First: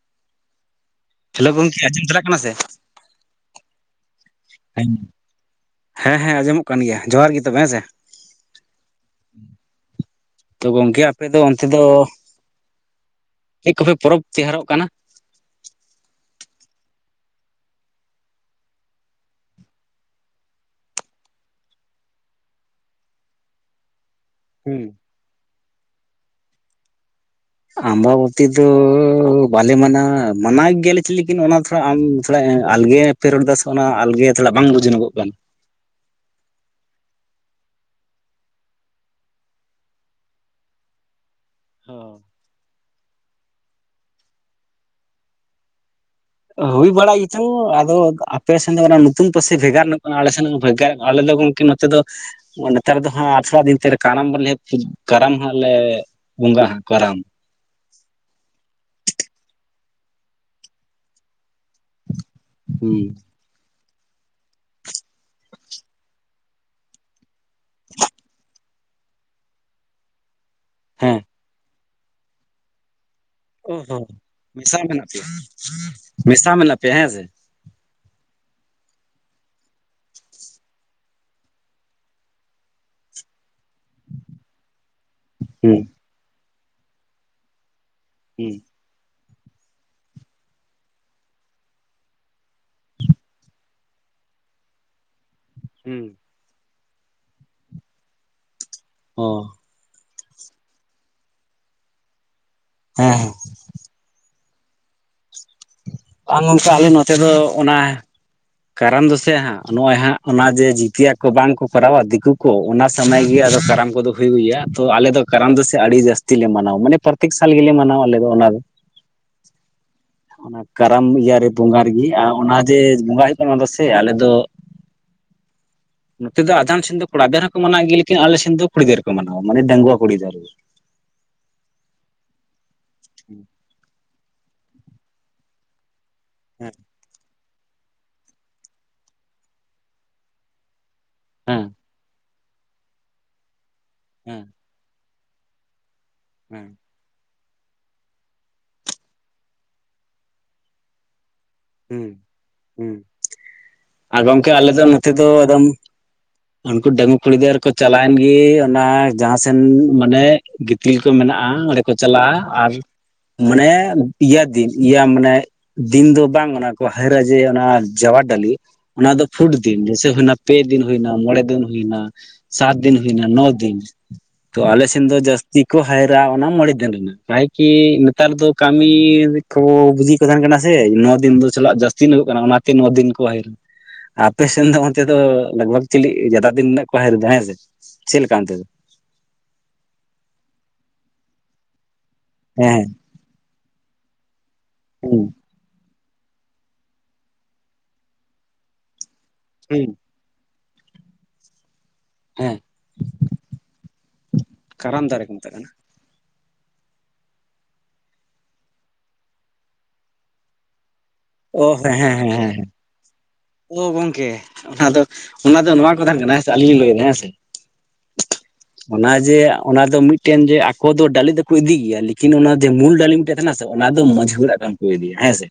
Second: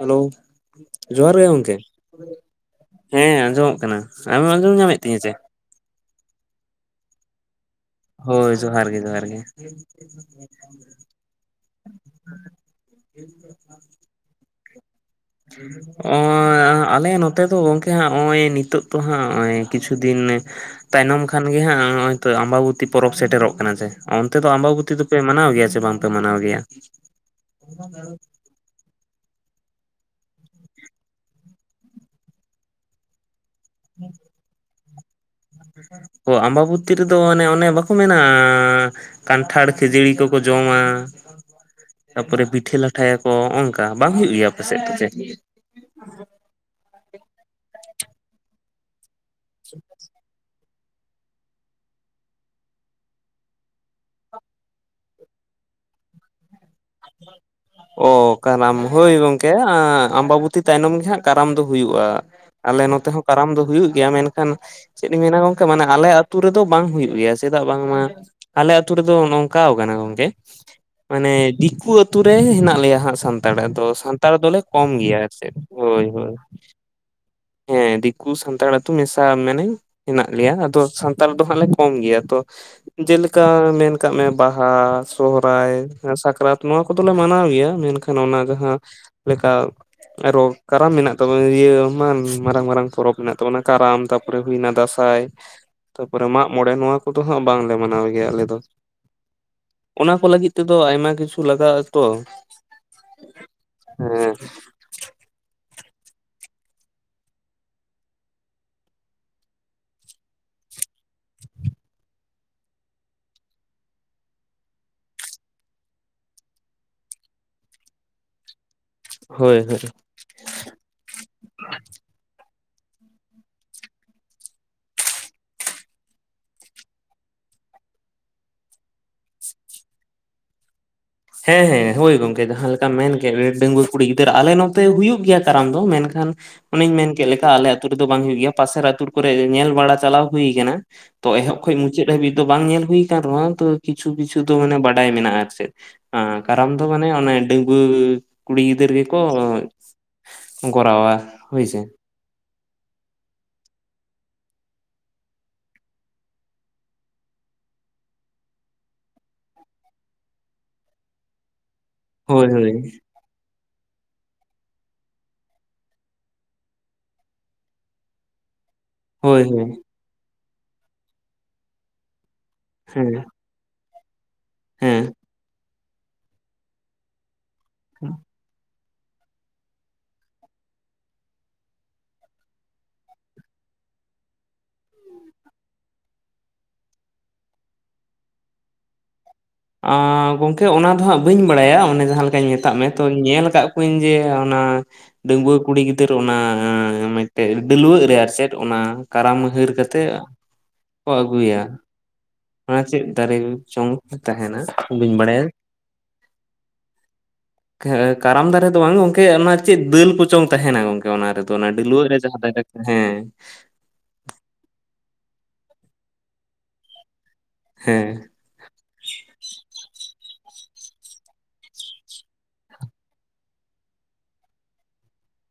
Hello ᱡᱚᱦᱟᱨ ᱜᱮ hello ᱜᱚᱝᱠᱮ ᱟᱸᱡᱚᱢ ᱪᱟᱞᱟᱜ ᱠᱟᱱᱟ ᱦᱮᱸ ᱟᱸᱡᱚᱢᱚᱜ ᱠᱟᱱᱟ ᱟᱢᱮᱢ ᱟᱸᱡᱚᱢ ᱦᱚᱸ ᱧᱟᱢᱮᱫ ᱛᱤᱧᱟᱹ ᱥᱮ ᱦᱮᱸ ᱦᱮᱸ ᱟᱸᱡᱚᱢᱚᱜ ᱠᱟᱱ ᱜᱮᱭᱟ ᱡᱚᱦᱟᱨ ᱜᱮ ᱛᱚᱵᱮ ᱦᱮᱸᱥᱮ ᱦᱳᱭ ᱡᱚᱦᱟᱨ ᱜᱮ ᱡᱚᱦᱟᱨ ᱜᱮ ᱛᱮᱫᱚ ᱪᱤᱫ ᱠᱚᱯᱮ ᱯᱚᱨᱚᱵᱽ ᱛᱮᱭᱟᱨᱚᱜ ᱠᱟᱱᱟ? ᱚ [inaudible] ᱟᱞᱮ ᱱᱚᱛᱮ ᱫᱚ ᱜᱚᱝᱠᱮ ᱦᱟᱸᱜ ᱱᱚᱜᱼᱚᱭ ᱱᱤᱛᱚᱜ ᱫᱚ ᱦᱟᱸᱜ ᱱᱚᱜᱼᱚᱭ ᱠᱤᱪᱷᱩ ᱫᱤᱱ ᱛᱟᱭᱱᱚᱢ ᱠᱷᱟᱱ ᱜᱮ ᱦᱟᱸᱜ [unintelligible] ᱛᱚ ᱟᱢᱵᱟᱵᱩ ᱯᱚᱨᱚᱵᱽ ᱥᱮᱴᱮᱨᱚᱜ ᱠᱟᱱᱟ ᱥᱮ ᱚᱱᱛᱮ ᱫᱚ ᱦᱩᱸ ᱟᱢᱵᱟᱵᱚᱛᱤ ᱫᱚᱯᱮ ᱢᱟᱱᱟᱣ ᱜᱮᱭᱟ ᱥᱮ ᱵᱟᱝᱯᱮ ᱢᱟᱱᱟᱣ ᱜᱮᱭᱟ? ᱟᱢᱵᱟᱵᱚᱛᱤ ᱫᱚ ᱵᱟᱞᱮ ᱢᱟᱱᱟᱣᱟ᱾ ᱢᱟᱱᱟᱣ ᱜᱮᱭᱟᱞᱮ ᱪᱚ ᱞᱮᱤᱠᱤᱱ ᱚᱱᱟ ᱛᱷᱚᱲᱟ ᱟᱢ ᱛᱷᱚᱲᱟ ᱟᱞᱜᱮ ᱯᱷᱮ ᱨᱚᱲ ᱫᱟ ᱥᱮ ᱚᱱᱟ ᱟᱞᱜᱮ ᱛᱷᱚᱲᱟ ᱵᱟᱝ ᱵᱩᱡᱷ ᱡᱷᱤᱱᱚᱜᱚᱜ ᱠᱟᱱ ᱟᱢᱵᱟᱵᱚᱛᱤ ᱨᱮᱫᱚ ᱚᱱᱮ ᱚᱱᱮ ᱵᱟᱠᱚ ᱢᱮᱱᱟ ᱠᱟᱱᱴᱷᱟᱲ ᱠᱷᱟᱹᱡᱲᱤ ᱠᱚᱠᱚ ᱡᱚᱢᱟ᱾ [inaudible] ᱛᱟᱨᱯᱚᱨᱮ ᱯᱤᱴᱷᱟᱹ ᱞᱟᱴᱷᱟᱭᱟᱠᱚ ᱱᱚᱜ ᱱᱚᱝᱠᱟ ᱵᱟᱝ ᱦᱩᱭᱩᱜ ᱜᱮᱭᱟ ᱟᱯᱮ ᱥᱮᱫ ᱛᱮ ᱪᱮᱫ? ᱦᱩᱭ ᱵᱟᱲᱟᱜ ᱜᱮᱪᱚᱝ ᱟᱫᱚ ᱟᱯᱮ ᱥᱮᱫ ᱫᱚ ᱚᱱᱟ ᱱᱚᱛᱩᱱ ᱯᱟᱹᱨᱥᱤ ᱵᱷᱮᱜᱟᱨ ᱧᱚᱜ ᱠᱟᱱᱟ ᱟᱞᱮ ᱥᱮᱱ ᱟᱞᱮ ᱫᱚ ᱜᱚᱢᱠᱮ ᱱᱚᱛᱮ ᱫᱚ ᱱᱮᱛᱟᱨ ᱫᱚ ᱦᱚᱸ ᱟᱴᱷᱚᱲᱟ ᱫᱤᱱ ᱠᱟᱨᱟᱢ ᱩ [unintelligible] ᱠᱟᱨᱟᱢ ᱚ ᱠᱟᱨᱟᱢ ᱦᱳᱭ ᱜᱚᱝᱠᱮ ᱟᱢᱵᱟᱵᱚᱛᱤ ᱛᱟᱭᱱᱚᱢ ᱜᱮᱸᱦᱟᱜ ᱠᱟᱨᱟᱢ ᱫᱚ ᱦᱩᱭᱩᱜᱼᱟ ᱟᱞᱮ ᱦᱩᱸ ᱱᱚᱛᱮ ᱦᱚᱸ ᱠᱟᱨᱟᱢ ᱫᱚ ᱦᱩᱭᱩᱜ ᱜᱮ ᱜᱮᱭᱟ ᱢᱮᱱᱠᱷᱟᱱ ᱪᱮᱫ ᱤᱧ ᱢᱮᱱᱟ ᱜᱚᱢᱠᱮ ᱢᱟᱱᱮ ᱟᱞᱮ ᱟᱹᱛᱩ ᱨᱮᱫᱚ ᱵᱟᱝ ᱦᱩᱭᱩᱜ ᱜᱮᱭᱟ ᱪᱮᱫᱟᱜ ᱵᱟᱝᱢᱟ ᱟᱞᱮ ᱟᱹᱛᱩ ᱨᱮᱫᱚ ᱱᱚᱝᱠᱟ ᱠᱟᱱᱟ ᱜᱚᱝᱠᱮ ᱦᱮᱸ ᱢᱟᱱᱮ ᱫᱤᱠᱩ ᱟᱛᱩ ᱨᱮ ᱦᱮᱸᱱᱟᱜ ᱞᱮᱭᱟ ᱦᱟᱸ ᱥᱟᱱᱛᱟᱲᱟᱜ ᱚ ᱫᱚ ᱦᱚᱸ ᱥᱟᱱᱛᱟᱲ ᱫᱚᱞᱮ ᱢᱮᱥᱟ ᱠᱚᱢ ᱢᱮᱱᱟᱜ ᱯᱮᱭᱟ? ᱜᱮᱭᱟ ᱟᱨ ᱪᱮᱫ ᱦᱳᱭ ᱦᱳ ᱢᱮᱥᱟ ᱢᱮᱱᱟᱜ ᱯᱮᱭᱟ ᱦᱮᱸ ᱥᱮ? ᱦᱮᱸ ᱫᱤᱠᱩ ᱥᱟᱱᱛᱟᱲ ᱟᱹᱛᱩ ᱢᱮᱥᱟ ᱢᱟᱱᱮ ᱦᱮᱱᱟᱜ ᱞᱮᱭᱟ ᱟᱫᱚ ᱥᱟᱱᱛᱟᱲ ᱫᱚ ᱦᱟᱸᱜ ᱞᱮ ᱠᱚᱢ ᱜᱮᱭᱟ ᱛᱚ ᱪᱮᱫ ᱞᱮᱠᱟ ᱢᱮᱱ ᱠᱟᱜ ᱢᱮ ᱵᱟᱦᱟ ᱥᱚᱦᱨᱟᱭ ᱦᱩᱸ᱾ ᱥᱟᱠᱨᱟᱛ ᱱᱚᱣᱟ ᱠᱚᱫᱚᱞᱮ ᱢᱟᱱᱟᱣ ᱜᱮᱭᱟ [unintelligible] ᱚᱱᱟ ᱦᱩᱸ ᱡᱟᱦᱟᱸ ᱞᱮᱠᱟ ᱟᱨᱚ ᱠᱟᱨᱟᱢ ᱢᱮᱱᱟᱜ ᱛᱟᱵᱚᱱᱟ ᱤᱭᱟᱹ ᱢᱟᱨᱟᱝ ᱢᱟᱨᱟᱝ ᱯᱚᱨᱚᱵᱽ ᱢᱮᱱᱟᱜ ᱛᱟᱵᱚᱱᱟ ᱠᱟᱨᱟᱢ ᱛᱟᱯᱚᱨᱮ ᱦᱩᱭᱱᱟ ᱫᱟᱸᱥᱟᱭ ᱦᱩᱸ ᱛᱟᱯᱚᱨᱮ ᱢᱟᱜ ᱢᱚᱬᱮ ᱱᱚᱣᱟ ᱠᱚᱫᱚ ᱦᱟᱸᱜ ᱵᱟᱝᱞᱮ ᱢᱟᱱᱟᱣ ᱜᱮᱭᱟ ᱟᱞᱮ ᱫᱚ ᱦᱚ [unintelligible] ᱚᱱᱟ ᱠᱚ ᱞᱟᱹᱜᱤᱫ ᱛᱮᱫᱚ ᱟᱭᱢᱟ ᱠᱤᱪᱷᱩ ᱞᱟᱜᱟᱜ-ᱟ ᱛᱚ ᱦᱮᱸ ᱦᱮᱸ [inaudible] ᱵᱟᱝ ᱜᱚᱢᱠᱮ ᱟᱞᱮ ᱱᱚᱛᱮ ᱫᱚ ᱚᱱᱟ ᱠᱟᱨᱚᱱ ᱫᱚᱥ ᱦᱟᱸᱜ ᱱᱚᱜᱼᱚᱭ ᱦᱟᱸᱜ ᱚᱱᱟ ᱡᱮ ᱡᱤᱛᱤᱭᱟ ᱠᱚ ᱵᱟᱝ ᱠᱚ ᱠᱚᱨᱟᱣᱟ ᱫᱤᱠᱩ ᱠᱚ ᱚᱱᱟ ᱥᱚᱢᱚᱭ ᱜᱮ ᱟᱞᱮ ᱫᱚ ᱠᱟᱨᱟᱢ ᱠᱚᱫᱚ ᱦᱩᱭᱩᱜ ᱜᱮᱭᱟ ᱛᱚ ᱟᱞᱮ ᱫᱚ ᱠᱟᱨᱟᱢ ᱫᱚ ᱟᱹᱰᱤ ᱡᱟᱹᱥᱛᱤ ᱞᱮ ᱢᱟᱱᱟᱣᱟ ᱢᱟᱱᱮ ᱯᱨᱚᱛᱮᱠ ᱥᱟᱞ ᱜᱮᱞᱮ ᱢᱟᱱᱟᱣᱟ ᱟᱞᱮ ᱫᱚ ᱚᱱᱟ ᱫᱚ ᱦᱳᱭ ᱦᱳᱭ ᱚᱱᱟ ᱠᱟᱨᱟᱢ ᱤᱭᱮ ᱵᱚᱸᱜᱟ ᱨᱮᱜᱮ ᱟᱨ ᱚᱱᱟ ᱡᱮ ᱵᱚᱸᱜᱟ ᱦᱩᱭᱩᱜ ᱠᱟᱱᱟ᱾ ᱚᱱᱟᱫᱚ ᱥᱮ ᱟᱞᱮ ᱫᱚ [inaudible] ᱱᱚᱛᱮ ᱫᱚ ᱟᱫᱷᱟᱱ ᱥᱮᱱ ᱫᱚ ᱠᱚ ᱢᱟᱱᱟᱣ ᱜᱮᱭᱟ ᱞᱮᱠᱤᱱ ᱟᱞᱮ ᱥᱮᱱ ᱫᱚ ᱠᱩᱲᱤ ᱜᱤᱫᱟᱹᱨ ᱠᱚ ᱢᱟᱱᱟᱣᱟ᱾ ᱢᱟᱱᱮ ᱰᱟᱝᱣᱟ ᱠᱩᱲᱤ ᱜᱤᱫᱟᱹᱨᱟᱹ [inaudible] ᱦᱮᱸ ᱦᱮᱸ ᱦᱳᱭ ᱜᱚᱝᱠᱮ ᱡᱟᱦᱟᱸ ᱞᱮᱠᱟᱢ ᱢᱮᱱ ᱠᱮᱫ ᱰᱟᱝᱜᱩᱟᱹ ᱠᱩᱲᱤ ᱜᱤᱫᱟᱹᱨᱟᱹ ᱟᱞᱮ ᱱᱚᱛᱮ ᱦᱩᱭᱩᱜ ᱜᱮᱭᱟ ᱠᱟᱨᱟᱢ ᱫᱚ ᱢᱮᱱᱠᱷᱟᱱ ᱠᱷᱟᱱ ᱦᱮᱸ᱾ ᱚᱱᱮᱧ ᱢᱮᱱ ᱠᱮᱫ ᱞᱮᱠᱟ ᱟᱞᱮ ᱟᱛᱩ ᱨᱮᱫᱚ ᱵᱟᱝ ᱦᱳᱭᱳ ᱜᱮᱭᱟ ᱯᱟᱥᱮᱨ ᱟᱛᱩᱨ ᱠᱚᱨᱮ ᱧᱮᱞ ᱵᱟᱲᱟ ᱪᱟᱞᱟᱣ ᱦᱩᱭ ᱠᱟᱱᱟ᱾ ᱛᱚ ᱮᱦᱚᱵ ᱦᱮᱸ᱾ ᱠᱷᱚᱱ ᱢᱩᱪᱟᱹᱫ ᱦᱟᱹᱵᱤᱡ ᱫᱚ ᱵᱟᱝ ᱧᱮᱞ ᱦᱩᱭᱩ ᱟᱠᱟᱱ ᱨᱮᱦᱚᱸ ᱛᱚ ᱠᱤᱪᱷᱩ ᱠᱤᱪᱷᱩ ᱦᱮᱸ ᱫᱚ ᱢᱟᱱᱮ ᱵᱟᱰᱟᱭ ᱢᱮᱱᱟᱜᱼᱟ ᱟᱨ ᱪᱮᱫ ᱦᱮᱸ ᱠᱟᱨᱟᱢ ᱫᱚ ᱢᱟᱱᱮ ᱚᱱ ᱰᱟᱺᱜᱣᱟᱹ ᱠᱩᱲᱤ ᱜᱤᱫᱟᱹᱨ ᱜᱮᱠᱚ ᱠᱚᱨᱟᱣᱟ ᱦᱳᱭ ᱥᱮ ᱦᱮᱸ ᱦᱮᱸ ᱟᱨ ᱜᱚᱢᱠᱮ ᱟᱞᱮ ᱫᱚ ᱱᱚᱛᱮ ᱫᱚ ᱮᱠᱫᱚᱢ ᱩᱱᱠᱩ ᱰᱟᱺᱜᱣᱩ ᱠᱩᱲᱤ ᱜᱤᱫᱽᱨᱟᱹᱨ ᱠᱚ ᱪᱟᱞᱟᱣᱮᱱ ᱜᱮ ᱚᱱᱟ ᱡᱟᱦᱟᱸᱥᱱ ᱢᱟᱱᱮ ᱜᱤᱛᱤᱞ ᱠᱚ ᱢᱮ ᱢᱮᱱᱟᱜᱼᱟ᱾ ᱠᱚ ᱪᱟᱞᱟᱜᱼᱟ ᱦᱳᱭ ᱟᱨ ᱦᱳᱭ ᱢᱟᱱᱮ ᱤᱭᱟᱹ ᱫᱤᱱ ᱤᱭᱟᱹ ᱢᱟᱱᱮ ᱫᱤᱱ ᱫᱚ ᱵᱟᱝ ᱚᱱᱟ ᱠᱚ ᱦᱟᱭᱨᱟ ᱡᱮ ᱚᱱᱟ ᱡᱟᱣᱟᱨ ᱰᱟᱹᱞᱤ ᱚᱱᱟ ᱫᱚ ᱦᱳᱭ ᱯᱷᱩᱴ ᱦᱳᱭ ᱫᱤᱱ ᱡᱮᱭᱥᱮᱱᱟ᱾ ᱯᱮ ᱫᱤᱱ ᱦᱩᱭᱱᱟ, ᱢᱚᱬᱮ ᱫᱤᱱ ᱦᱩᱭᱱᱟ, ᱥᱟᱛ ᱫᱤᱱ ᱦᱮᱸ ᱦᱩᱭᱱᱟ ᱱᱚ ᱫᱤᱱ ᱛᱚ ᱟᱞᱮ ᱦᱮᱸ ᱥᱮᱱ ᱫᱚ ᱡᱟᱹᱥᱛᱤ ᱠᱚ ᱦᱟᱭᱨᱟᱜ ᱚᱱᱟ ᱢᱚᱬᱮ ᱫᱤᱱ ᱨᱮᱱᱟᱜ ᱠᱤ ᱱᱮᱛᱟᱨ ᱫᱚ ᱟ ᱠᱚᱵ ᱵᱩᱡ ᱠᱚ ᱛᱟᱦᱮᱟᱱ ᱠᱟᱱᱟ ᱥᱮ ᱫᱤᱱ ᱫᱚ ᱪᱟᱞᱟᱜ ᱡᱟᱹᱥᱛᱤ ᱧᱚᱜᱚᱜ ᱠᱟᱱᱟ ᱚᱱᱟᱛᱮ ᱱᱚᱣᱟ ᱫᱤᱱ ᱠᱚ ᱦᱤᱨᱱᱟ ᱟᱯᱮ ᱥᱮᱱ ᱫᱚ ᱚᱱᱛᱮ ᱫᱚ ᱞᱟᱜᱽᱵᱷᱟᱜᱽ ᱪᱤᱞᱤ ᱡᱫᱟᱜ ᱫᱤᱱ ᱨᱮᱱᱟᱜ ᱠᱚ ᱦᱤᱨ ᱫᱟ ᱦᱮᱸ ᱥᱮ ᱪᱮᱫ ᱞᱮᱠᱟ ᱚᱱᱛᱮ ᱫᱚ? ᱟᱸᱼ ᱜᱚᱢᱠᱮ ᱚᱱᱟ ᱫᱚ ᱦᱟᱸᱜ ᱵᱟᱹᱧ ᱵᱟᱲᱟᱭᱟ ᱚᱱᱮ ᱡᱟᱦᱟᱸ ᱞᱮᱠᱟᱧ ᱢᱮᱛᱟᱜ ᱢᱮ ᱦᱮᱸ ᱛᱚ᱾ ᱧᱮᱞ ᱟᱠᱟᱫ ᱠᱚᱣᱟᱧ ᱡᱮ ᱚᱱᱟ ᱦᱮᱸ ᱰᱟᱺᱜᱣᱟᱹ ᱠᱩᱲᱤ ᱜᱤᱫᱟᱹᱨ ᱚᱱᱟᱼᱼ ᱢᱤᱫᱴᱮᱡ ᱰᱟᱹᱞᱣᱟᱹᱜ ᱨᱮ ᱪᱮᱫ ᱚᱱᱟ ᱠᱟᱨᱟᱢ ᱦᱟᱹᱨ ᱦᱮᱸ ᱠᱟᱛᱮᱜ ᱠᱚ ᱟᱹᱜᱩᱭᱟ᱾ ᱦᱮᱸ ᱚᱱᱟ ᱪᱮᱫ ᱫᱟᱨᱮ ᱪᱚᱝ ᱛᱟᱦᱮᱱᱟ ᱤ ᱠᱟᱨᱟᱢ ᱵᱟᱹᱧ ᱫᱟᱨᱮ ᱠᱚ ᱵᱟᱲᱟᱭᱟ᱾ ᱢᱮᱛᱟᱜ ᱠᱟᱱᱟ ᱠᱟᱨᱟᱢ ᱫᱟᱨᱮ ᱫᱚ ᱵᱟᱝ ᱜᱚᱝᱠᱮ ᱚᱱᱟ ᱪᱮᱫ ᱫᱟᱹᱞ ᱠᱚᱪᱚᱝ ᱛᱟᱦᱮᱱᱟ ᱜᱚᱝᱠᱮ᱾ ᱚᱱᱟ ᱨᱮᱫᱚ ᱚ ᱚᱱᱟ ᱦᱮᱸ ᱰᱟᱹᱞᱣᱟᱹᱜ ᱦᱮᱸ ᱨᱮ ᱡᱟᱦᱟᱸ ᱦᱮᱸ ᱦᱮᱸ ᱛᱟᱦᱮᱸ ᱚ ᱜᱚᱝᱠᱮ ᱚᱱᱟ ᱫᱚ ᱚᱱᱟ ᱫᱚ ᱱᱚᱣᱟ ᱠᱟᱛᱦᱟ ᱠᱟᱱᱟ ᱦᱸ ᱟᱹᱞᱤᱧ ᱞᱤᱧ ᱞᱟᱹᱭᱮᱫᱟ ᱦᱮᱸ ᱥᱮ ᱦᱮᱸ ᱚᱱᱟ ᱡᱮ ᱚᱱᱟ ᱫᱚ ᱢᱤᱫᱴᱮᱱ ᱡᱮ ᱟᱠᱚ ᱫᱚ ᱰᱟᱹᱞᱤ ᱫᱚᱠᱚ ᱤᱫᱤ ᱜᱮᱭᱟ ᱞᱮᱠᱤᱱ ᱚᱱᱟ ᱡᱮ ᱢᱩᱞ ᱰᱟᱹᱞᱤ ᱢᱤᱫᱴᱮᱱ ᱛᱟᱦᱮᱱᱟ ᱥᱮ ᱚᱱᱟ ᱫᱚ ᱢᱟᱺᱡᱷᱤᱦᱟᱨᱟᱼᱜ ᱠᱟᱱᱟ᱾ ᱠᱚ ᱤᱫᱤᱭᱟ ᱦᱮᱸᱥᱮ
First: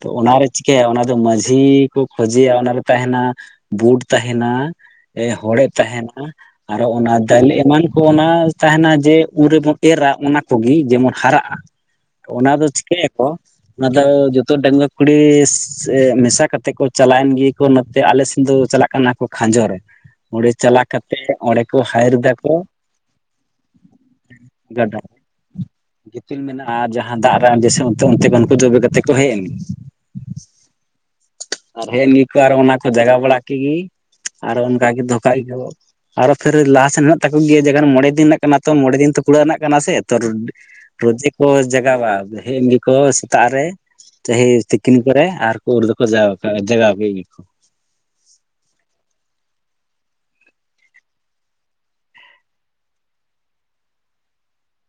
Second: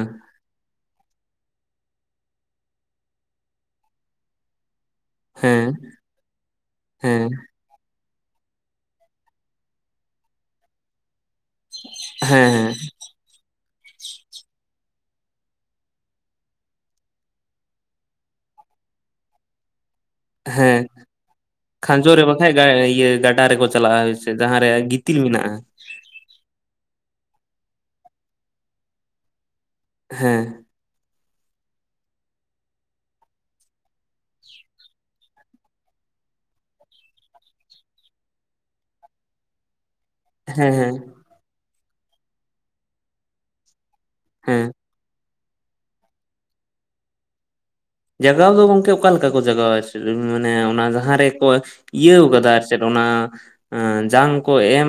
ᱛᱚ ᱚᱱᱟᱨᱮ ᱪᱤᱠᱟᱹᱭᱟ ᱚᱱᱟ ᱫᱚ ᱢᱟᱺᱡᱷᱤ ᱠᱚ ᱠᱷᱚᱡᱮᱭᱟ ᱚᱱᱟᱨᱮ ᱛᱟᱦᱮᱱᱟ ᱵᱩᱴ ᱛᱟᱦᱮᱱᱟ ᱮ ᱦᱚᱲᱮ ᱦᱮᱸ ᱛᱟᱦᱮᱱᱟ ᱟᱨᱚ ᱚᱱᱟ ᱦᱮᱸ ᱫᱟᱹᱞᱮ ᱮᱢᱟᱱ ᱚᱱᱟ ᱛᱟᱦᱮᱱᱟ ᱡᱮ ᱩᱱᱨᱮᱵᱚᱱ ᱮᱨᱟ ᱚᱱᱟ ᱠᱚᱜᱮ ᱡᱮᱢᱚᱱ ᱦᱟᱨᱟᱜᱼᱟ᱾ ᱚᱱᱟ ᱫᱚ ᱦᱮᱸ ᱪᱤᱠᱟᱹᱭᱟᱠᱚ ᱚᱱᱟ ᱫᱚ ᱡᱚᱛᱚ ᱰᱟᱝᱜᱩᱟᱹ ᱠᱩᱲᱤ ᱢᱮᱥᱟ ᱠᱟᱛᱮ ᱛᱮ ᱠᱚ ᱪᱟᱞᱟᱣᱮᱱ ᱜᱮ ᱠᱚ ᱱᱚᱛᱮ ᱟᱞᱮ ᱥᱮᱱ ᱫᱚ ᱪᱟᱞᱟᱜ ᱠᱟᱱᱟ ᱠᱚ ᱠᱷᱟᱸᱡᱚ ᱨᱮ ᱚᱸᱰᱮ ᱦᱮᱸ ᱪᱟᱞᱟᱣ ᱠᱟᱛᱮᱫ ᱚᱸᱰᱮ ᱠᱚ ᱠᱷᱟᱸᱡᱚ ᱦᱟᱭᱤᱨ ᱨᱮ ᱫᱟᱠᱚ ᱵᱟᱠᱷᱟᱡ ᱜᱟᱰᱟ ᱨᱮᱠᱚ ᱪᱟᱞᱟᱜᱼᱟ᱾ ᱡᱟᱦᱟᱸᱨᱮ ᱜᱟᱰᱟ ᱜᱤᱛᱤᱞ ᱢᱮᱱᱟᱜᱼᱟ᱾ ᱜᱤᱛᱤᱞ ᱢᱮᱱᱟᱜᱼᱟ ᱟᱨ ᱡᱟᱦᱟᱸ ᱫᱟᱜ ᱨᱮ ᱡᱥᱮ ᱚᱱ ᱚᱱᱛᱮ ᱩᱱᱠᱩ ᱡᱚᱵᱮ ᱠᱟᱛᱮ ᱠᱚ ᱦᱮᱡ ᱮᱱ ᱦᱮᱸ ᱟᱨ ᱦᱮᱸ ᱱᱤᱭᱟᱹ ᱠᱚ ᱟᱨ ᱚᱱᱟ ᱠᱚ ᱡᱟᱜᱟ ᱵᱟᱲᱟ ᱠᱮᱫᱜᱮ ᱟᱨᱚ ᱚᱱᱠᱟᱟᱜ ᱜᱮ ᱫᱷᱚᱠ ᱟᱨᱚ ᱯᱷᱮᱨ ᱞᱟᱦᱟ ᱥᱮᱱ ᱦᱮᱱᱟᱜ ᱛᱟᱠᱚ ᱜᱮᱭᱟ ᱡᱮᱠᱷᱚᱱ ᱢᱚᱬᱮ ᱫᱤᱱ ᱨᱮᱱᱟᱜ ᱠᱟᱱᱟ ᱛᱚ ᱢᱬᱮ ᱫᱤᱱ ᱛᱚ ᱠᱩᱲᱟᱹ ᱨᱮᱱᱟᱜ ᱠᱟᱱᱟ ᱥᱮ ᱛᱚ ᱦᱮᱸ ᱦᱮᱸ ᱨᱚᱡᱤ ᱠᱚ ᱡᱟᱜᱟᱣᱟ ᱦᱮᱡ ᱮᱱ ᱜᱮᱠᱚ ᱥᱮᱛᱟᱜ ᱨᱮ ᱦᱮᱸ ᱛᱤᱠᱤᱱ ᱠᱚᱨᱮ ᱟᱨ ᱠᱚ ᱫᱚᱠᱚ ᱡᱟᱜᱟᱣ ᱜᱮ ᱤᱭᱟᱹ ᱠᱚ ᱡᱟᱜᱟᱣ ᱫᱚ ᱜᱚᱝᱠᱮ ᱚᱠᱟᱞᱮᱠᱟ ᱠᱚ ᱡᱟᱜᱟᱣᱟ ᱢᱟᱱᱮ ᱚᱱᱟ ᱡᱟᱦᱟᱸ ᱨᱮᱠᱚ ᱤᱭᱟᱹᱣ ᱠᱟᱫᱟ ᱟᱨ ᱪᱮᱫ ᱚ? ᱮᱸ ᱮᱸ ᱡᱟᱝ ᱠᱚ ᱮᱢ᱾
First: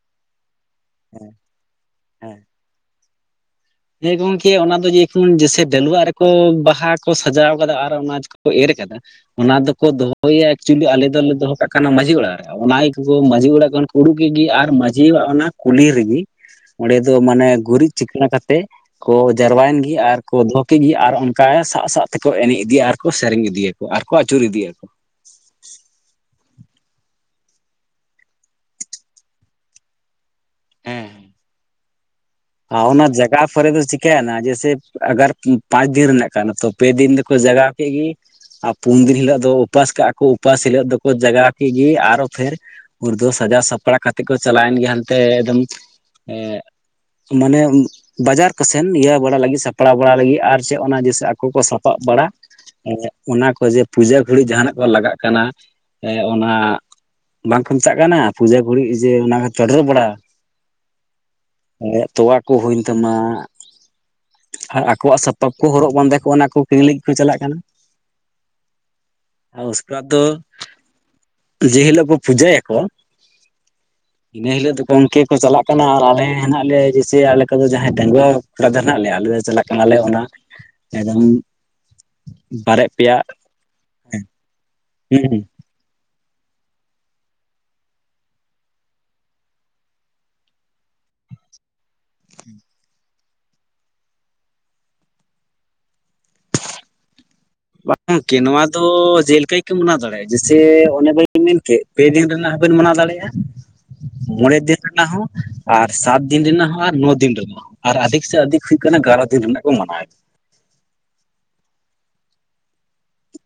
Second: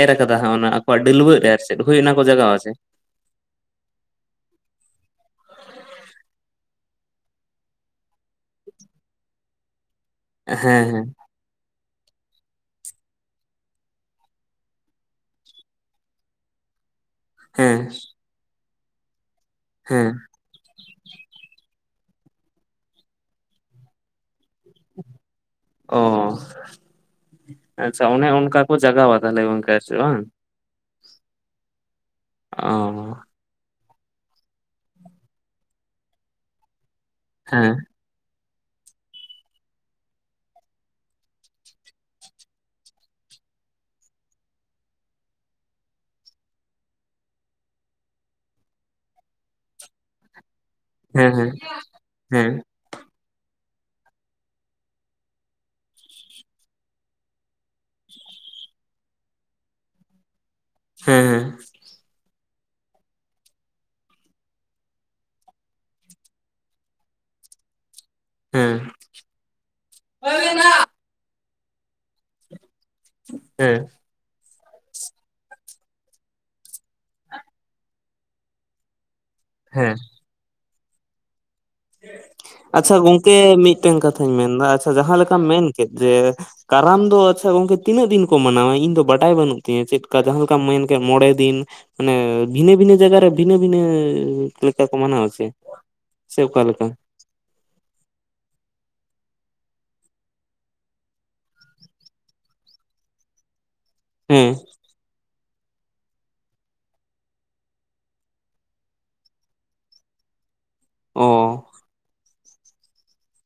ᱮᱨ ᱠᱟᱫᱟᱜ ᱚᱱᱟ ᱚ ᱰᱟᱹᱞᱣᱟᱹᱜ ᱨᱮ ᱟᱨ ᱪᱮᱫ ᱦᱳᱣ ᱚᱱᱟ ᱠᱚ ᱦᱮᱸ ᱡᱟᱜᱟ ᱟ ᱥᱮ ᱦᱮᱸ ᱜᱚᱝᱠᱮ ᱚᱱᱟ ᱫᱚ ᱡᱮᱢᱚᱱ ᱡᱥᱮ ᱰᱟᱹᱞᱩᱣᱟᱜ ᱨᱮᱠᱚ ᱵᱟᱦᱟ ᱠᱚ ᱥᱟᱡᱟᱣ ᱠᱟᱫᱟ ᱟᱨ ᱚᱱᱟ ᱠᱚ ᱮᱨ ᱚᱱᱟ ᱫᱚᱠᱚ ᱫᱚᱦᱚᱭᱟ ᱮᱠᱪᱩᱭᱮᱞᱤ ᱟᱞᱮ ᱦᱮᱸ ᱫᱚᱞᱮ ᱫᱚᱦᱚ ᱠᱟᱜ ᱠᱟᱱᱟ ᱢᱟᱺᱡᱷᱤ ᱚᱲᱟᱜ ᱨᱮ ᱚᱱᱟᱠᱚ ᱢᱟᱺᱡᱷᱤ ᱚᱲᱟᱜ ᱠᱷᱚᱱ ᱩᱰᱩᱠᱜᱮ ᱟᱨ ᱢᱟᱺᱡᱷᱤ ᱚᱲᱟᱜ ᱚᱱᱟ ᱠᱩᱞᱤ ᱨᱮᱜᱮ ᱚᱸᱰᱮ ᱫᱚ ᱢᱟᱱᱮ ᱦᱮᱸ ᱦᱮᱸ ᱜᱩᱨᱤᱡ ᱪᱤᱠᱟᱹᱬ ᱠᱟᱛᱮᱜ ᱠᱚ ᱡᱟᱨᱣᱟᱭᱮᱱ ᱜᱮ ᱦᱮᱸ ᱟᱨ ᱠᱚ ᱫᱚᱦᱚ ᱠᱮᱫ ᱜᱮ ᱟᱨ ᱚᱱᱠᱟ ᱥᱟᱵ ᱥᱟᱵ ᱛᱮᱠᱚ ᱮᱱᱮᱡ ᱤᱫᱤᱭᱟ ᱟᱨᱠᱚ ᱥᱮᱨᱮᱧ ᱤᱫᱤᱭᱟᱠᱚ ᱟᱨᱠᱚ ᱟᱹᱪᱩᱨ ᱤᱫᱤᱭᱟᱠᱚ᱾ ᱚ ᱟᱪᱪᱷᱟ ᱚᱱᱮ ᱚᱱᱠᱟ ᱠᱚ ᱡᱟᱜᱟᱣᱟ ᱛᱟᱦᱞᱮ ᱜᱚᱝᱠᱮ ᱪᱮ ᱵᱟᱝ? ᱦᱮᱸ ᱼ ᱟᱨ ᱚᱱᱟ ᱚ ᱡᱟᱜᱟ ᱯᱚᱨᱮ ᱫᱚ ᱪᱤᱠᱟᱹᱭᱮᱱᱟ ᱡᱮᱭᱥᱮ ᱟᱜᱟᱨ ᱯᱟᱸᱪ ᱫᱤᱱ ᱨᱮᱱᱟᱜ ᱠᱟᱱᱟ ᱛᱚ ᱯᱮ ᱫᱤᱱ ᱫᱚᱠᱚ ᱡᱟᱜᱟᱣ ᱦᱮᱸ ᱠᱮᱫ ᱜᱮ ᱟᱨ ᱯᱩᱱ ᱫᱤᱱ ᱦᱤᱞᱳᱜ ᱫᱚ ᱩᱯᱟᱹᱥ ᱠᱟᱜᱼᱟ ᱠᱚ ᱩᱯᱟᱹᱥ ᱦᱤᱞᱳᱜ ᱫᱚᱠᱚ ᱡᱟᱜᱟᱣ ᱠᱮᱫ ᱜᱮ ᱟᱨᱚ ᱯᱷᱮᱨ [unintelligible] ᱫᱚ ᱥᱟᱡᱟᱣ ᱥᱟᱯᱲᱟᱣ ᱠᱟᱛᱮ ᱠᱚ ᱪᱟᱞᱟᱣᱮᱱ ᱜᱮᱭᱟ ᱦᱟᱱᱛᱮ ᱮᱫᱚᱢ ᱢᱟᱱᱮ ᱵᱟᱡᱟᱨ ᱠᱚᱥᱮᱱ ᱤᱭᱟᱹ ᱵᱟᱲᱟ ᱞᱟᱹᱜᱤᱫ ᱥᱟᱯᱲᱟᱣ ᱵᱟᱲᱟ ᱞᱟᱹᱜᱤᱫ ᱟᱨ ᱪᱮ ᱚᱱᱟ ᱡᱮᱥᱮ ᱦᱮᱸ ᱟᱠᱚ ᱦᱮᱸ ᱠᱚ ᱥᱟᱯᱟᱵ ᱵᱟᱲᱟ ᱦᱮᱸ ᱟᱜ ᱚᱱᱟ ᱠᱚ ᱡᱮ ᱯᱩᱡᱟᱹ ᱜᱷᱟᱹᱲᱤ ᱡᱟᱦᱟᱱᱟᱜ ᱠᱚ ᱞᱟᱜᱟᱜ ᱠᱟᱱᱟ ᱚᱱᱟ ᱵᱟᱝ ᱠᱚ ᱢᱮᱫᱟᱜ ᱠᱟᱱᱟ ᱯᱩᱡᱟᱹ ᱜᱩᱲᱤ ᱡᱮ ᱚᱱᱟ ᱠᱚ ᱪᱚᱰᱚᱨ ᱵᱟᱲᱟ ᱦᱮᱸᱼ ᱮᱸᱼ ᱛᱚᱣᱟ ᱠᱚ ᱦᱩᱭᱮᱱ ᱛᱟᱢᱟ ᱟᱨ ᱟᱠᱚᱣᱟᱜ ᱥᱟᱯᱟᱯ ᱠᱚ ᱦᱚᱨᱚᱜ ᱵᱟᱸᱫᱮ ᱠᱚᱜ ᱚᱱᱟ ᱠᱚ ᱠᱤᱨᱤᱧ ᱞᱟᱹᱜᱤᱫ ᱠᱚ ᱪᱟᱞᱟᱜ ᱠᱟᱱᱟ᱾ ᱦᱮᱸ [unintelligible] ᱫᱚ ᱦᱮᱸ ᱡᱮ ᱦᱤᱞᱳᱜ ᱠᱚ ᱯᱩᱡᱟᱹᱭᱟᱠᱚ ᱦᱮᱸ ᱤᱱᱟᱹ ᱦᱤᱞᱳᱜ ᱫᱚ ᱜᱚᱝᱠᱮ ᱠᱚ ᱪᱟᱞᱟᱜ ᱠᱟᱱᱟ ᱟᱨ ᱟᱞᱮ ᱦᱮᱱᱟᱜ ᱞᱮᱭᱟ ᱡᱮᱭᱥᱮ ᱟᱞᱮ ᱠᱚᱫᱚ ᱡᱟᱦᱟᱸᱭ ᱰᱟᱹᱝᱜᱩᱣᱟᱹᱠᱚᱲᱟ ᱜᱤᱫᱽᱨᱟᱹ ᱦᱮᱱᱟᱜ ᱞᱮᱭᱟ ᱟᱞᱮ ᱫᱚ ᱪᱟᱞᱟᱜ ᱦᱮᱸ ᱠᱟᱱᱟᱞᱮ ᱚᱱᱟ ᱮᱫᱚᱢ ᱟᱪᱪᱷᱟ ᱜᱚᱝᱠᱮ ᱢᱤᱫᱴᱮᱱ ᱠᱟᱛᱷᱟᱧ ᱢᱮᱱᱫᱟ ᱟᱪᱪᱷᱟ ᱦᱩᱸ ᱡᱟᱦᱟᱸᱞᱮᱠᱟᱢ ᱢᱮᱱ ᱠᱮᱫ ᱡᱮ ᱠᱟᱨᱟᱢ ᱫᱚ ᱟᱪᱪᱷᱟ ᱜᱚᱝᱠᱮ ᱛᱤᱱᱟᱹᱜ ᱫᱤᱱ ᱠᱚ ᱢᱟᱱᱟᱣᱟ ᱤᱧ ᱫᱚ ᱵᱟᱰᱟᱭ ᱵᱟᱹᱱᱩᱜ ᱛᱤᱧᱟᱹ ᱪᱮᱫᱠᱟ ᱡᱟᱦᱟᱸ ᱞᱮᱠᱟᱢ ᱢᱮᱱ ᱢᱚᱬᱮ ᱫᱤᱱ ᱢᱟᱱᱮ ᱵᱷᱤᱱᱟᱹ ᱵᱷᱤᱱᱟᱹ ᱡᱟᱭᱜᱟ ᱨᱮ ᱵᱷᱤᱱᱟᱹ ᱵᱷᱤᱱᱟᱹ ᱞᱮᱠᱟᱠᱚ ᱢᱟᱱᱟᱣ ᱪᱮ ᱥᱮ ᱚᱠᱟᱞᱮ ᱞᱮᱠᱟ? ᱵᱟᱝᱠᱮ ᱱᱚᱣᱟ ᱫᱚ ᱪᱮᱞᱮᱠᱟ ᱠᱚ ᱢᱟᱱᱟᱣ ᱫᱟᱲᱮᱭᱟᱜᱼᱟ ᱡᱮᱭᱥᱮ ᱚᱱᱮ ᱵᱟᱹᱧ ᱢᱮᱱᱠᱮᱫ ᱯᱮ ᱫᱤᱱ ᱨᱮᱱᱟᱜ ᱵᱮᱱ ᱢᱟᱱᱟᱣ ᱫᱟᱲᱮᱭᱟᱜᱼᱟ ᱦᱮᱸ ᱢᱚᱬᱮ ᱫᱤᱱ ᱨᱮᱱᱟᱜ ᱦᱚᱸ᱾ ᱟᱨ ᱥᱟᱛ ᱫᱤᱱ ᱨᱮᱱᱟᱜ ᱦᱚᱸ ᱟᱨ ᱱᱚ ᱫᱤᱱ ᱨᱮᱱᱟᱜ ᱦᱚᱸ ᱟᱨ ᱟᱫᱷᱤᱠ ᱥᱮ ᱟᱫᱷᱤᱠ ᱦᱩᱭᱩᱜ ᱠᱟᱱᱟ ᱵᱟᱨᱚ ᱫᱤᱱ ᱨᱮᱱᱟᱜ ᱠᱚ ᱢᱟᱱᱟᱣᱮᱫ ᱫᱟ᱾ [inaudible] ᱚ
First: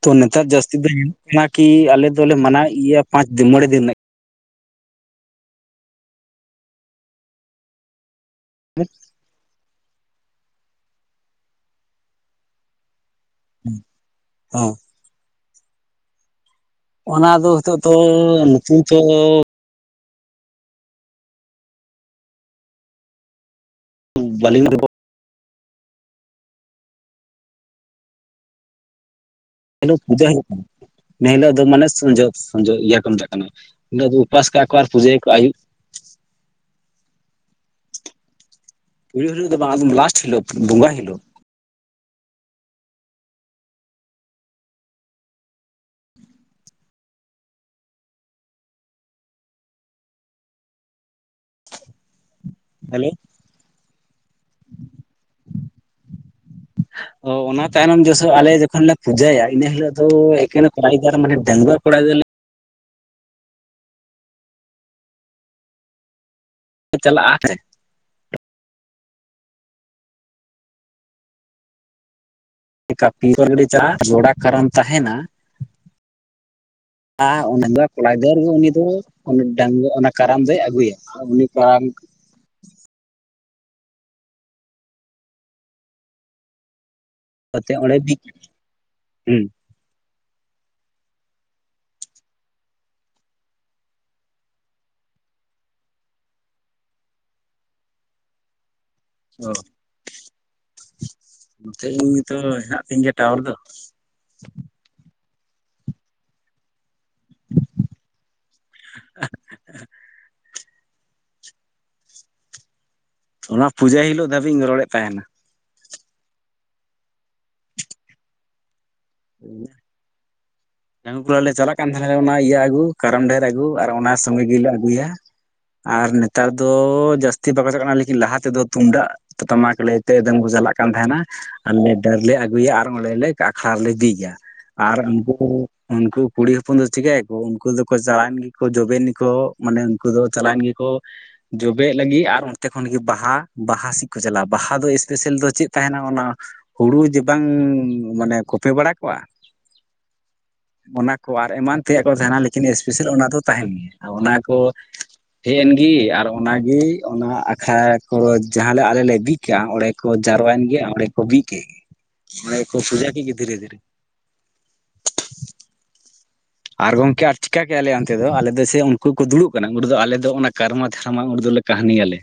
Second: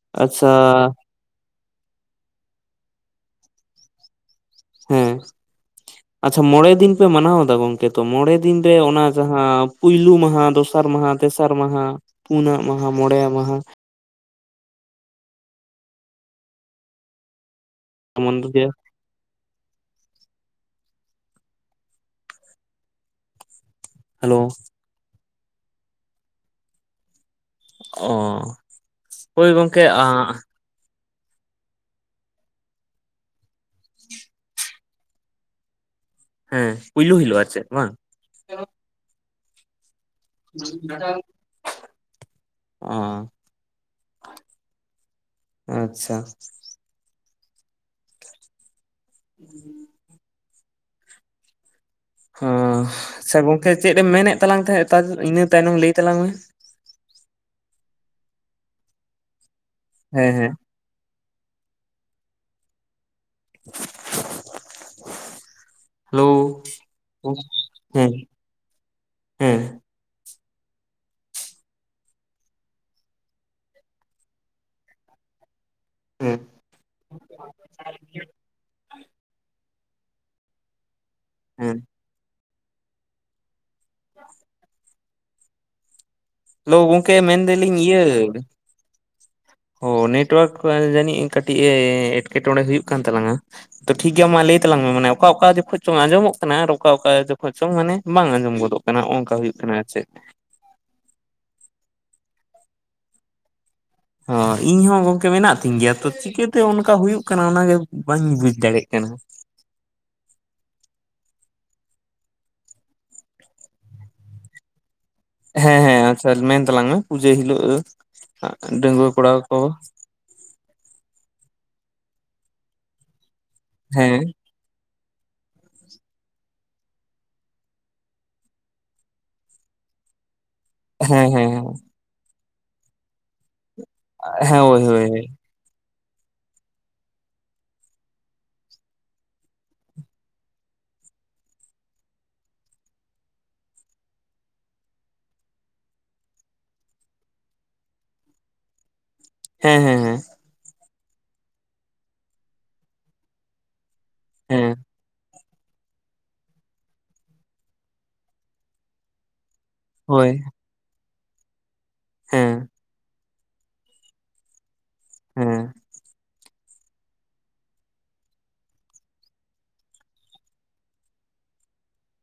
ᱛᱚ ᱱᱮᱛᱟᱨ ᱟᱪᱪᱷᱟ ᱡᱟᱹᱥᱛᱤ ᱫᱚ ᱧᱮᱞᱚᱜ ᱠᱟᱱᱟ ᱠᱤ ᱟᱞᱮ ᱫᱚᱞᱮ ᱢᱟᱱᱟᱣᱮᱫ ᱜᱮᱭᱟ ᱯᱟᱸᱪ ᱫᱤᱱ ᱢᱚᱬᱮ ᱫᱤᱱ ᱨᱮᱱᱟᱜ᱾ ᱦᱮᱸ ᱟᱪᱪᱷᱟ ᱢᱚᱬᱮ ᱫᱤᱱ ᱯᱮ ᱢᱟᱱᱟᱣ ᱮᱫᱟ ᱜᱚᱝᱠᱮ ᱛᱚ ᱢᱚᱬᱮ ᱫᱤᱱ ᱢᱚᱲᱮ ᱫᱤᱱ ᱨᱮ ᱚᱱᱟ ᱡᱟᱦᱟᱸ ᱯᱩᱭᱞᱩ ᱢᱟᱦᱟ ᱫᱚᱥᱟᱨ ᱢᱟᱦᱟ ᱛᱮᱥᱟᱨ ᱢᱟᱦᱟ ᱯᱩᱱᱟᱜ ᱢᱟᱦᱟ ᱢᱚᱬᱮ ᱢᱟᱦᱟ ᱢᱟᱦᱟ ᱦᱮᱸ ᱚᱱᱟ ᱫᱚ ᱦᱤᱛᱚᱜ ᱫᱚ ᱮᱢᱚᱱ ᱜᱮ ᱧᱩᱛᱩᱢ ᱛᱚ ᱦᱮᱞᱳ ᱵᱟᱹᱞᱤᱧ [unintelligible] ᱚ ᱦᱳᱭ ᱜᱚᱢᱠᱮ [unintelligible] ᱮᱱᱦᱤᱞᱳᱜ ᱢᱟᱱᱮ ᱥᱚᱧᱡᱳᱜ ᱥᱚᱧᱡᱚᱜ ᱤᱭᱟᱹ ᱠᱚ ᱢᱮᱛᱟᱜ ᱠᱟᱱᱟ ᱫᱚ ᱩᱯᱟᱹᱥ ᱠᱟᱜᱼᱟ ᱠᱚ ᱟᱨ ᱯᱩᱡᱟᱹᱭᱟᱠᱚ ᱟᱹᱭᱩᱵ᱾ [inaudible] ᱦᱮᱸ ᱯᱩᱭᱞᱳ ᱦᱤᱞᱳ ᱟᱨ ᱪᱮ ᱵᱟᱝ? ᱯᱩᱭᱞᱩ ᱦᱤᱞᱳᱜ ᱫᱚ ᱵᱟᱝ ᱟ ᱞᱟᱥᱴ ᱦᱤᱞᱳᱜ ᱵᱚᱸᱜᱟ ᱦᱤᱞᱳᱜ᱾ ᱚ ᱟᱪᱪᱷᱟ ᱦᱩᱸ ᱦᱮᱞᱳ ᱦᱮ ᱜᱚᱢᱠᱮ ᱪᱮᱫ ᱮᱢ ᱢᱮᱱᱮᱫ ᱛᱟᱞᱟᱝ ᱛᱟᱦᱮᱸᱜ ᱤᱱᱟᱹ ᱛᱟᱭᱱᱚᱢ ᱞᱟᱹᱭ ᱛᱟᱞᱟᱝ ᱢᱮ᱾ ᱚ ᱚᱱᱟᱛᱮ ᱟᱞᱮ ᱡᱚᱠᱷᱚᱱ ᱞᱮ ᱯᱩᱡᱟᱭᱟ ᱤᱱᱟᱹ ᱦᱤᱞᱳᱜ ᱫᱚ ᱦᱮᱸ ᱦᱮᱸ ᱮᱠᱮᱱ ᱠᱚᱲ ᱜᱤᱫᱽᱨᱟᱹ ᱢᱟᱱᱮ ᱰᱟᱹᱝᱜᱩᱣᱟᱹ ᱠᱚᱲᱟ ᱜᱤᱫᱟᱹᱨ [unintelligible] ᱦᱮᱞᱳ ᱞᱮ ᱪᱟᱞᱟᱜᱼᱟ ᱦᱮᱸ ᱦᱮᱸ ᱯᱤ [unintelligible] ᱜᱟᱹᱰᱤ ᱪᱟᱞ ᱡᱚᱲᱟ ᱠᱟᱨᱚᱱ ᱛᱟᱦᱮᱱᱟ ᱦᱮᱸ ᱟᱨ ᱚᱱᱟ ᱫᱚ ᱠᱚᱲᱟ ᱜᱟᱹᱨ ᱜᱮ ᱩᱱᱤ ᱫᱚ ᱰᱟᱹᱝᱣᱟᱹ ᱚᱱᱟ ᱠᱟᱨᱟᱢ ᱫᱚᱭ ᱟᱹᱜᱩᱭᱟ ᱩᱱᱤ ᱦᱮᱸ ᱠᱟᱨᱟᱢ ᱦᱮᱞᱳ ᱜᱚᱢᱠᱮ ᱠᱟᱛᱮ ᱢᱮᱱᱫᱟᱞᱤᱧ ᱚᱸᱰᱮ ᱤᱭᱟᱹ ᱵᱤᱠᱤ ᱦᱩᱸ ᱚ ᱱᱮᱴᱚᱣᱟᱨᱠ ᱡᱟᱹᱱᱤᱡ ᱠᱟᱹᱴᱤᱡ ᱮ ᱮᱸᱴᱠᱮᱴᱚᱬᱮ ᱦᱩᱭᱩᱜ ᱠᱟᱱ ᱛᱟᱞᱟᱝᱼᱟ ᱛᱚ ᱴᱷᱤᱠᱜᱮᱭᱟ ᱢᱟ ᱞᱟᱹᱭ ᱛᱟᱞᱟᱝ ᱢᱮ ᱢᱟᱱᱮ ᱚᱠᱟ ᱚᱠᱟ ᱡᱚᱠᱷᱚᱱ ᱪᱚᱝ ᱟᱸᱡᱚᱢᱚᱜ ᱠᱟᱱᱟ ᱟᱨ ᱚᱠᱟ ᱚᱠᱟ ᱡᱚᱠᱷᱚᱡ ᱪᱚᱝ ᱢᱟᱱᱮ ᱵᱟᱝ ᱟᱸᱡᱚᱢ ᱜᱚᱫᱚᱜ ᱠᱟᱱᱟ ᱦᱚᱸ ᱱᱚᱝᱠᱟ ᱚ ᱦᱩᱭᱩᱜ ᱠᱟᱱᱟ ᱟᱨ ᱪᱮᱫ ᱱᱚᱛᱮ ᱤᱧ ᱱᱤᱛᱚ ᱦᱮᱱᱟᱜ ᱛᱤᱧ ᱜᱮᱭᱟ ᱴᱟᱣᱟᱨ ᱫᱚ ᱦᱚᱸ ᱤᱧ ᱦᱚᱸ ᱜᱚᱝᱠᱮ ᱢᱮᱱᱟᱜ ᱛᱤᱧ ᱜᱮᱭᱟ ᱛᱚ ᱪᱤᱠᱟᱹᱛᱮ ᱚᱱᱠᱟ ᱠᱟ ᱦᱩᱭᱩᱜ ᱠᱟᱱᱟ ᱚᱱᱟᱜᱮ ᱵᱟᱹᱧ ᱵᱩᱡᱽ ᱫᱟᱲᱮᱭᱟᱜ ᱠᱟᱱᱟ ᱚᱱᱟ ᱯᱩᱡᱟᱹ ᱦᱤᱞᱳᱜ ᱫᱷᱟᱹᱵᱤᱡ ᱤᱧ ᱨᱚᱲᱮᱫ ᱛᱟᱦᱮᱱᱟ ᱦᱮᱸ ᱦᱮᱸ ᱟᱪᱪᱷᱟ ᱢᱮᱱ ᱛᱟᱞᱟᱝ ᱢᱮ ᱯᱩᱡᱟᱹ ᱦᱤᱞᱳᱜ ᱰᱟᱺᱜᱩᱭᱟᱹ ᱠᱚᱲᱟ ᱠᱚ ᱰᱟᱹᱝᱜᱩᱭᱟᱹ ᱠᱚᱲᱟ ᱞᱮ ᱪᱟᱞᱟᱜ ᱠᱟᱱ ᱛᱟᱦᱮᱱᱟ ᱚᱱᱟ ᱤᱭᱟᱹ ᱟᱹᱜᱩ ᱠᱟᱨᱟᱢ ᱰᱷᱟᱹᱨ ᱟᱹᱜᱩ ᱟᱨ ᱚᱱᱟ ᱦᱮᱸ ᱥᱚᱸᱜᱮ ᱜᱮᱞᱮ ᱟᱹᱜᱩᱭᱟ ᱟᱨ ᱱᱮᱛᱟᱨ ᱫᱚ ᱡᱟᱹᱥᱛᱤ ᱵᱟᱠᱚᱪᱟᱜ ᱠᱟᱱᱟ ᱞᱮᱠᱤᱱ ᱞᱟᱦᱟ ᱛᱮᱫᱚ ᱛᱩᱢᱫᱟᱜ ᱴᱟᱢᱟᱠ ᱞᱟᱹᱭ ᱛᱮ ᱪᱟᱞᱟᱜ ᱠᱟᱱ ᱛᱟᱦᱮᱱᱟ ᱦᱮᱸ ᱦᱮᱸ ᱟᱞᱮ ᱰᱟᱹᱨ ᱞᱮ ᱟᱹᱜᱩᱭᱟ ᱟᱨ ᱚᱸᱰᱮᱞᱮ ᱠᱟᱜ ᱦᱟᱨ ᱞᱮ ᱵᱤᱡᱟ ᱦᱮᱸ ᱦᱳᱭ ᱟᱨ ᱦᱳᱭ ᱩᱱᱠᱩ ᱩᱱᱠᱩ ᱠᱩᱲᱤ ᱦᱚᱯᱚᱱ ᱫᱚ ᱪᱤᱠᱟᱹᱭᱟᱠᱚ ᱩᱱᱠᱩ ᱫᱚᱠᱚ ᱪᱟᱞᱟᱣᱮᱱ ᱜᱮᱠᱚ ᱡᱚᱵᱮᱱ ᱜᱮᱠᱚ ᱢᱟᱱᱮ ᱩᱱᱠᱩ ᱫᱚ ᱪᱟᱞᱟᱣᱮᱱ ᱜᱮᱠᱚ ᱠᱚ ᱡᱚᱵᱮᱜ ᱞᱟᱹᱜᱤᱫ ᱟᱨ ᱚᱱᱛᱮ ᱠᱷᱚᱱ ᱜᱮ ᱵᱟᱦᱟ ᱵᱟᱦᱟ ᱥᱮᱫ ᱠᱚ ᱪᱟᱞᱟᱜᱼᱟ ᱵᱟᱦᱟ ᱫᱚ ᱮᱥᱯᱮᱥᱟᱞ ᱫᱚ ᱪᱮᱫ ᱛᱟᱦᱮᱱᱟ ᱚᱱᱟ ᱦᱩᱲᱩ ᱡᱮ ᱵᱟᱝ ᱢᱟᱱᱮ ᱠᱚᱯᱮ ᱵᱟᱲᱟ ᱠᱚᱜᱣᱟ ᱦᱮᱸ ᱦᱮᱸ ᱦᱮᱸ ᱚᱱᱟ ᱠᱚ ᱟᱨ ᱮᱢᱟᱱ ᱛᱮᱭᱟᱜ ᱠᱚ ᱛᱟᱦᱮᱱᱟ ᱞᱮᱠᱤᱱ ᱮᱥᱯᱮᱥᱟᱞ ᱚᱱᱟ ᱫᱚ ᱛᱟᱦᱮᱱ ᱜᱮᱭᱟ ᱚᱱᱟ ᱠᱚ ᱦᱮᱸ ᱦᱮᱡ ᱮᱱᱜᱤ ᱟᱨ ᱚᱱᱟᱜᱮ ᱚᱱᱟ ᱟᱠᱷᱚᱲᱟ ᱠᱷᱚᱨᱚᱪ ᱡᱟᱦᱟᱸᱞᱮ ᱟᱞᱮ ᱞᱮ ᱵᱤᱫᱽ ᱚᱸᱰᱮ ᱠᱚ ᱦᱳᱭ ᱡᱟᱨᱣᱟᱭᱮᱱ ᱜᱮᱭᱟ ᱚᱸᱰᱮ ᱠᱚ ᱵᱤᱫ ᱠᱮᱫ ᱜᱮ ᱚᱸᱰᱮ ᱦᱮᱸ ᱠᱚ ᱯᱩᱡᱟ ᱠᱮᱫ ᱜᱮ ᱫᱷᱤᱨᱮ ᱫᱷᱤᱨᱮ ᱦᱮᱸ ᱟᱨ ᱜᱚᱢᱠᱮ ᱟᱪᱠᱟᱜᱮ ᱟᱞᱮ ᱚᱱᱛᱮ ᱫᱚ ᱟᱞᱮ ᱫᱚ ᱥᱮ ᱩᱱᱠᱩ ᱠᱚ ᱫᱩᱲᱩᱵ ᱠᱟᱱᱟ ᱩᱱᱸᱰᱮ ᱫᱚ ᱟᱞᱮ ᱫᱚ ᱚᱱᱟ ᱠᱨᱢᱟ ᱫᱚᱨᱢᱟ ᱩᱱ ᱫᱚ ᱠᱟᱦᱟᱱᱤ ᱟᱞᱮ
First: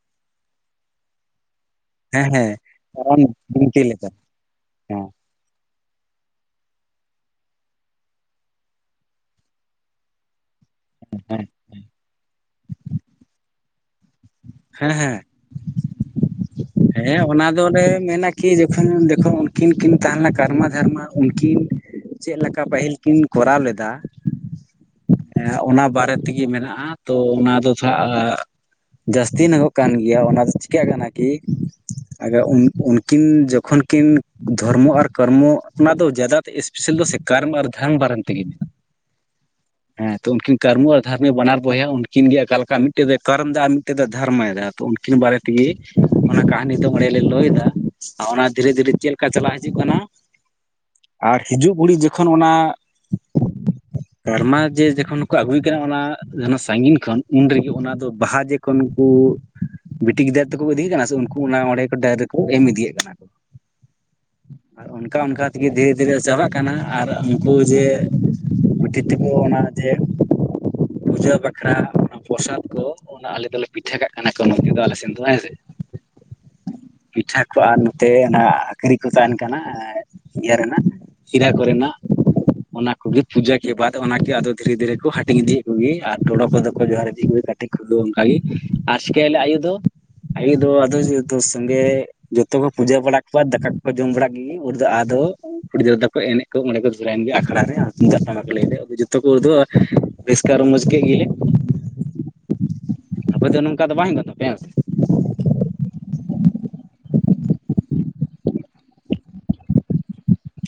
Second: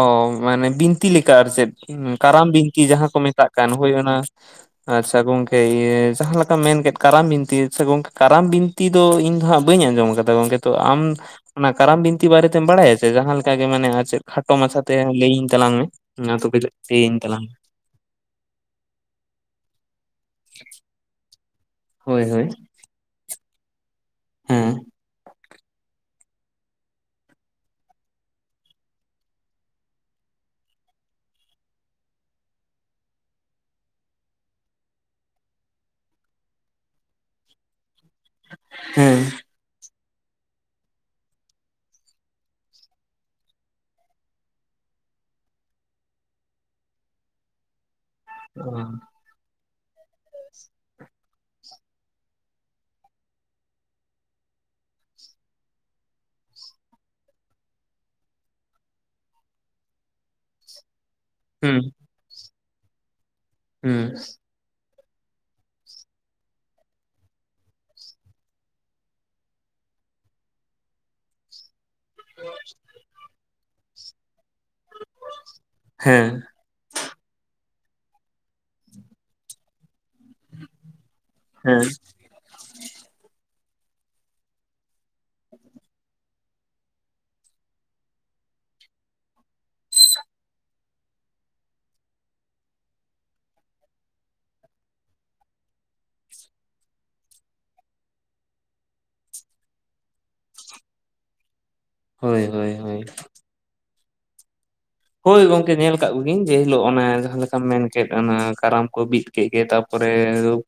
ᱚ ᱢᱟᱱᱮ ᱵᱤᱱᱛᱤ ᱞᱮᱠᱟ ᱟᱨ ᱪᱮᱫ ᱦᱮᱸ ᱠᱟᱨᱟᱢ ᱦᱮᱸ ᱵᱤᱱᱛᱤ ᱡᱟᱦᱟᱸ ᱠᱚ ᱠᱟᱨᱟᱢ ᱢᱮᱛᱟᱜ ᱠᱟᱱ ᱵᱤᱱᱛᱤ ᱦᱳᱭ ᱞᱮᱠᱟ ᱚᱱᱟ ᱦᱮᱸ ᱟᱪᱪᱷᱟ ᱜᱚᱝᱠᱮ ᱡᱟᱦᱟᱸ ᱞᱮᱠᱟᱢ ᱢᱮᱱ ᱠᱮᱫ ᱠᱟᱨᱟᱢ ᱵᱤᱱᱛᱤ ᱥᱮ ᱜᱚᱝᱠᱮ ᱠᱟᱨᱟᱢ ᱵᱤᱱᱛᱤ ᱫᱚ ᱤᱧ ᱫᱚ ᱦᱟᱸᱜ ᱵᱟᱹᱧ ᱟᱸᱡᱚᱢ ᱠᱟᱫᱟ ᱜᱚᱝᱠᱮ ᱛᱚ ᱟᱢ ᱚᱱᱟ ᱠᱟᱨᱟᱢ ᱵᱤᱱᱛᱤ ᱵᱟᱨᱮᱛᱮᱢ ᱵᱟᱲᱟᱭ ᱟᱪᱮ ᱡᱟᱦᱟᱸ ᱞᱮᱠᱟ ᱜᱮ ᱢᱟᱱᱮ ᱟ ᱪᱮ ᱠᱷᱟᱴᱚ ᱢᱟᱪᱷᱟᱛᱮ ᱦᱮᱸ ᱦᱮᱸ ᱞᱟᱹᱭᱟᱹᱧ ᱛᱟᱞᱟᱝ ᱢᱮ ᱱᱟᱫᱩ ᱦᱮᱸ ᱚᱱᱟ ᱫᱚᱞᱮ ᱢᱮᱱᱟ ᱠᱤ ᱡᱚᱠᱷᱚᱱ ᱡᱠᱷᱚᱱ ᱩᱱᱠᱤᱱ ᱠᱤᱱ ᱛᱟᱦᱮᱸᱞᱱᱟ ᱠᱟᱨᱢᱟ ᱫᱷᱟᱨᱢᱟ ᱩᱱ ᱠᱤᱱ ᱦᱳᱭ ᱪᱮᱫ ᱦᱳᱭ ᱞᱮᱠᱟ ᱯᱟᱹᱦᱤᱞ ᱠᱤᱱ ᱠᱚᱨᱟᱣ ᱞᱮᱫᱟ ᱦᱮᱸ ᱦᱸ ᱚᱱᱟ ᱵᱟᱨᱮ ᱛᱮᱜᱮ ᱢᱮᱱᱟᱜᱼᱟ ᱛᱚ ᱚᱱᱟ ᱫᱚ ᱛᱟ ᱡᱟᱹᱥᱛᱤ ᱧᱚᱜᱚᱜ ᱠᱟᱱ ᱜᱮᱭᱟ ᱚᱱᱟ ᱫᱚ ᱪᱤᱠᱟᱹᱜ ᱠᱟᱱᱟ ᱠᱤ ᱩᱱᱠᱤᱱ ᱡᱚᱠᱷᱚᱱ ᱠᱤᱱ ᱫᱷᱚᱨᱢᱚ ᱟᱨ ᱠᱚᱨᱢᱚ ᱚᱱᱟ ᱫᱚ ᱡᱟᱫᱟ ᱮᱥᱯᱮᱥᱟᱞ ᱥᱮᱠᱟᱨᱢ ᱟᱨ ᱫᱷᱟᱱ ᱵᱟᱨᱟᱝ ᱦᱮᱸ ᱦᱮᱸ ᱛᱚ ᱩᱱᱠᱤᱱ ᱠᱟᱨᱢᱩ ᱟᱨ ᱫᱷᱚᱨᱢᱮ ᱵᱟᱱᱟᱨ ᱵᱚᱭᱦᱟ ᱩᱱᱠᱤᱱ ᱜᱮ ᱚᱠᱟ ᱞᱮᱠᱟ ᱢᱤᱫᱴᱮᱱ ᱫᱚᱭ ᱠᱚᱨᱢ ᱮᱫᱟ ᱟᱨ ᱢᱤᱫᱴᱮᱡ ᱫᱚᱭ ᱫᱷᱚᱨᱢᱚᱭ ᱮᱟ ᱩᱱᱠᱤᱱ ᱵᱟᱨᱮ ᱛᱮᱜᱮ ᱚᱱᱟ ᱠᱟᱹᱦᱱᱤ ᱫᱚ ᱢᱚᱬᱮ ᱞᱮ ᱞᱟᱹᱭ ᱮᱫᱟ ᱚᱱᱟ ᱫᱷᱤᱨᱮ ᱫᱷᱤᱨᱮ ᱪᱮᱫ ᱞᱮᱠᱟ ᱞᱮᱠᱟ ᱪᱟᱞᱟᱜ ᱦᱤᱡᱩᱜ ᱠᱟᱱᱟ [inaudible] ᱟᱨ ᱦᱤᱡᱩᱜ ᱠᱷᱚᱲᱤᱡ ᱡᱚᱠᱷᱚᱱ ᱚᱱᱟ ᱥᱮᱨᱢᱟ ᱡᱮ ᱡᱚᱠᱷᱚᱱ ᱠᱚ ᱟᱹᱜᱩᱭ ᱠᱟᱱᱟ ᱚᱱᱟ ᱥᱺᱜᱤᱧ ᱠᱷᱚᱱ ᱩᱱᱨᱮᱜᱮ ᱚᱱᱟ ᱫᱚ ᱵᱟᱦᱟ ᱡᱮᱠᱷᱚᱱ ᱠᱩ ᱠᱩ ᱵᱤᱴᱤ ᱜᱤᱫᱟᱹᱨ ᱛᱮᱠᱚ ᱤᱫᱤᱭᱮᱜ ᱠᱟᱱᱟ ᱥᱮ ᱩᱱᱠᱩ ᱚᱱᱟ ᱦᱩᱸ ᱚᱸᱰᱮ ᱠᱚ ᱰᱭᱨᱮᱜ ᱠᱩ ᱮᱢ ᱤᱫᱤᱭᱮᱫ ᱠᱟᱱᱟ ᱠᱚ ᱦᱩᱸ ᱟᱨ ᱚᱱᱠᱟ ᱚᱱᱠᱟ ᱛᱮᱜᱮ ᱫᱷᱤᱨᱮ ᱫᱷᱤᱨᱮ ᱪᱟᱞᱟᱜ ᱠᱟᱱᱟ ᱟᱨ ᱩᱱᱠᱩ ᱡᱮ ᱵᱤᱴᱤ ᱛᱮᱠᱚ ᱚᱱᱟ ᱡᱮ ᱯᱩᱡᱟᱹ ᱵᱟᱠᱷᱨᱟ ᱯᱨᱚᱥᱟᱫ ᱠᱚ ᱚᱱᱟ ᱟᱞᱮ ᱫᱚᱞᱮ ᱯᱤᱴᱷᱟᱹ ᱠᱟᱜ ᱠᱟᱱᱟ ᱠᱚ ᱱᱚᱛᱮ ᱫᱚ ᱟᱞᱮ ᱥᱮᱱ ᱦᱮᱸ ᱯᱤᱴᱷᱟ ᱠᱚ ᱛᱮ ᱚᱱᱟ ᱟᱠᱷᱨᱤ ᱠᱚ ᱛᱟᱦᱮᱱ ᱠᱟᱱᱟ ᱤᱭᱟᱹ ᱨᱮᱱᱟᱜ ᱠᱷᱤᱨᱟ ᱦᱮᱸ ᱠᱚᱨᱮᱱᱟᱜ ᱚᱱᱟ ᱠᱚᱜᱮ ᱯᱩᱡᱟᱹ ᱠᱮ ᱵᱟᱫ ᱚᱱᱟᱠᱮ ᱟᱫᱚ ᱫᱷᱤᱨᱮ ᱫᱷᱤᱨᱮ ᱦᱟᱹᱴᱤᱝ ᱤᱫᱤ ᱮᱫ ᱠᱚᱜᱮᱭᱟ ᱟᱫ ᱴᱚᱰᱚ ᱠᱚᱫᱚᱠᱚ ᱡᱚᱦᱟᱨ ᱤᱸᱫᱤᱭᱟ ᱠᱟᱹᱴᱤᱡ ᱠᱚᱫᱚ ᱚᱱᱠᱟᱜ ᱜᱮ [unintelligible] ᱟᱭᱩ ᱫᱚ ᱟᱭᱩ ᱫᱚ ᱟᱫᱚ ᱡᱚᱛᱩ ᱥᱚᱸᱜᱮ ᱡᱚᱛᱚ ᱠᱚ ᱯᱩᱡᱟᱹ ᱵᱟᱲᱟ ᱠᱚᱣᱟ ᱫᱟᱠᱟ ᱠᱚᱠᱚ ᱡᱚᱢ ᱵᱟᱲᱟ ᱜᱮ ᱩᱱ ᱫᱚ ᱟ ᱟᱫᱚ ᱠᱩᱲᱤᱤᱫᱨᱟ ᱠᱚ ᱮᱱᱮᱡ ᱠᱚ ᱚᱸᱰᱮ ᱠᱚ ᱫᱷᱚᱨᱟᱭᱮᱱ ᱜᱮᱭᱟ ᱟᱠᱷᱲᱟ ᱨᱮ ᱛᱩᱢᱫᱟᱜ ᱴᱟᱢᱟᱠ ᱠᱚ ᱞᱟᱹᱭᱭᱟ ᱟᱫᱚ ᱡᱚᱛᱚ ᱠᱚᱫᱚ ᱨᱟᱹᱥᱠᱟᱹ ᱨᱚᱢᱚᱡᱽ ᱠᱮᱫ ᱜᱮᱞᱮ ᱦᱳᱭ ᱦᱳᱭ ᱦᱳᱭ ᱟᱯᱮ ᱫᱚ ᱱᱚᱝᱠᱟ ᱫᱚ ᱵᱟᱝ ᱜᱟᱱᱚᱜᱼᱟ ᱯᱮᱭᱟ [inaudible] ᱦᱳᱭ ᱜᱚᱝᱠᱮ ᱧᱮᱞ ᱠᱟᱜ ᱠᱚᱜᱤᱧ ᱡᱮ ᱦᱤᱞᱳᱜ ᱚᱱᱮ ᱡᱟᱦᱟᱸᱮ ᱞᱮᱠᱟᱢ ᱢᱮᱱ ᱠᱮᱫ ᱚᱱᱟ ᱠᱟᱨᱟᱢ ᱠᱚ ᱵᱤᱫ ᱠᱮᱫ ᱜᱮ ᱛᱟᱨᱯᱚᱨᱮ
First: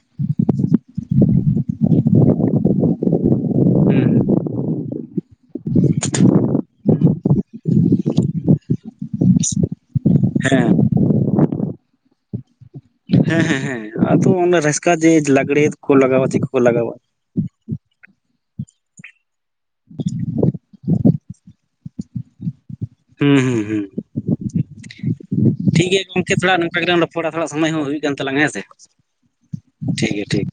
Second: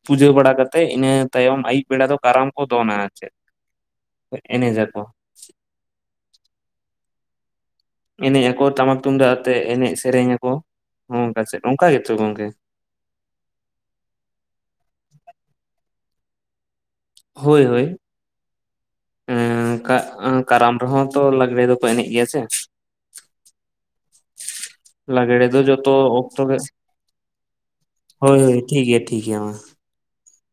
ᱯᱩᱡᱟᱹ ᱵᱟᱲᱟ ᱠᱟᱛᱮᱮᱫ ᱤᱱᱟᱹ ᱛᱟᱭᱚᱢ ᱟᱹᱭᱩᱵ ᱵᱮᱲᱟ ᱫᱚ ᱠᱟᱨᱟᱢ ᱠᱚ ᱫᱚᱱᱟ᱾ ᱪᱮᱫ [inaudible] ᱮᱱᱮᱡ ᱡᱟᱠᱚ [unintelligible] ᱮᱱᱮᱡ ᱟᱠᱚ ᱴᱟᱢᱟᱠ ᱛᱩᱢᱫᱟᱜ ᱟᱛᱮᱜ ᱮᱱᱮᱡ ᱥᱮᱨᱮᱧ ᱟᱠᱚ ᱦᱮᱸ ᱱᱚᱝᱠᱟ ᱥᱮᱜ ᱱᱚᱝᱠᱟ ᱜᱮᱛᱚ ᱜᱚᱝᱠᱮ ᱦᱮᱸ ᱦᱮᱸ ᱦᱮᱸ ᱟᱫᱚ ᱚᱱᱟ ᱨᱟᱹᱥᱠᱟᱹ ᱡᱮ ᱞᱟᱜᱽᱲᱮ ᱠᱚ ᱞᱟᱜᱟᱣᱟ ᱪᱮᱫ ᱠᱚᱠᱚ ᱞᱟᱜᱟᱣᱟ᱾ ᱦᱳᱭ ᱦᱳᱭ ᱠᱟᱨᱟᱢ ᱨᱮᱦᱚᱸ ᱛᱚ ᱞᱟᱜᱽᱲᱮ ᱫᱚ ᱮᱱᱮᱡ ᱜᱮᱭᱟ ᱥᱮ ᱦᱩᱸ ᱦᱩᱸ ᱦᱩᱸ ᱞᱟᱜᱽᱲᱮ ᱫᱚ ᱴᱷᱤᱠ ᱡᱚᱛᱚ ᱜᱮᱭᱟ ᱜᱚᱢᱠᱮ ᱚᱠᱛᱚ ᱛᱷᱚᱲᱟ ᱜᱮ ᱱᱚᱝᱠᱟ ᱜᱮᱞᱟᱝ ᱨᱚᱯᱚᱲᱟ ᱛᱷᱚᱲᱟ ᱥᱚᱢᱚᱭ ᱦᱚᱸ ᱦᱩᱭᱩᱜ ᱠᱟᱱ ᱦᱳᱭ ᱛᱟᱞᱟᱝᱟ ᱦᱮᱸ ᱦᱳᱭ ᱥᱮ ᱴᱷᱤᱠ ᱜᱮᱭᱟ ᱴᱷᱤᱠ ᱜᱮᱭᱟ ᱢᱟ ᱴᱷᱤᱠ ᱜᱮ ᱴᱷᱤᱠ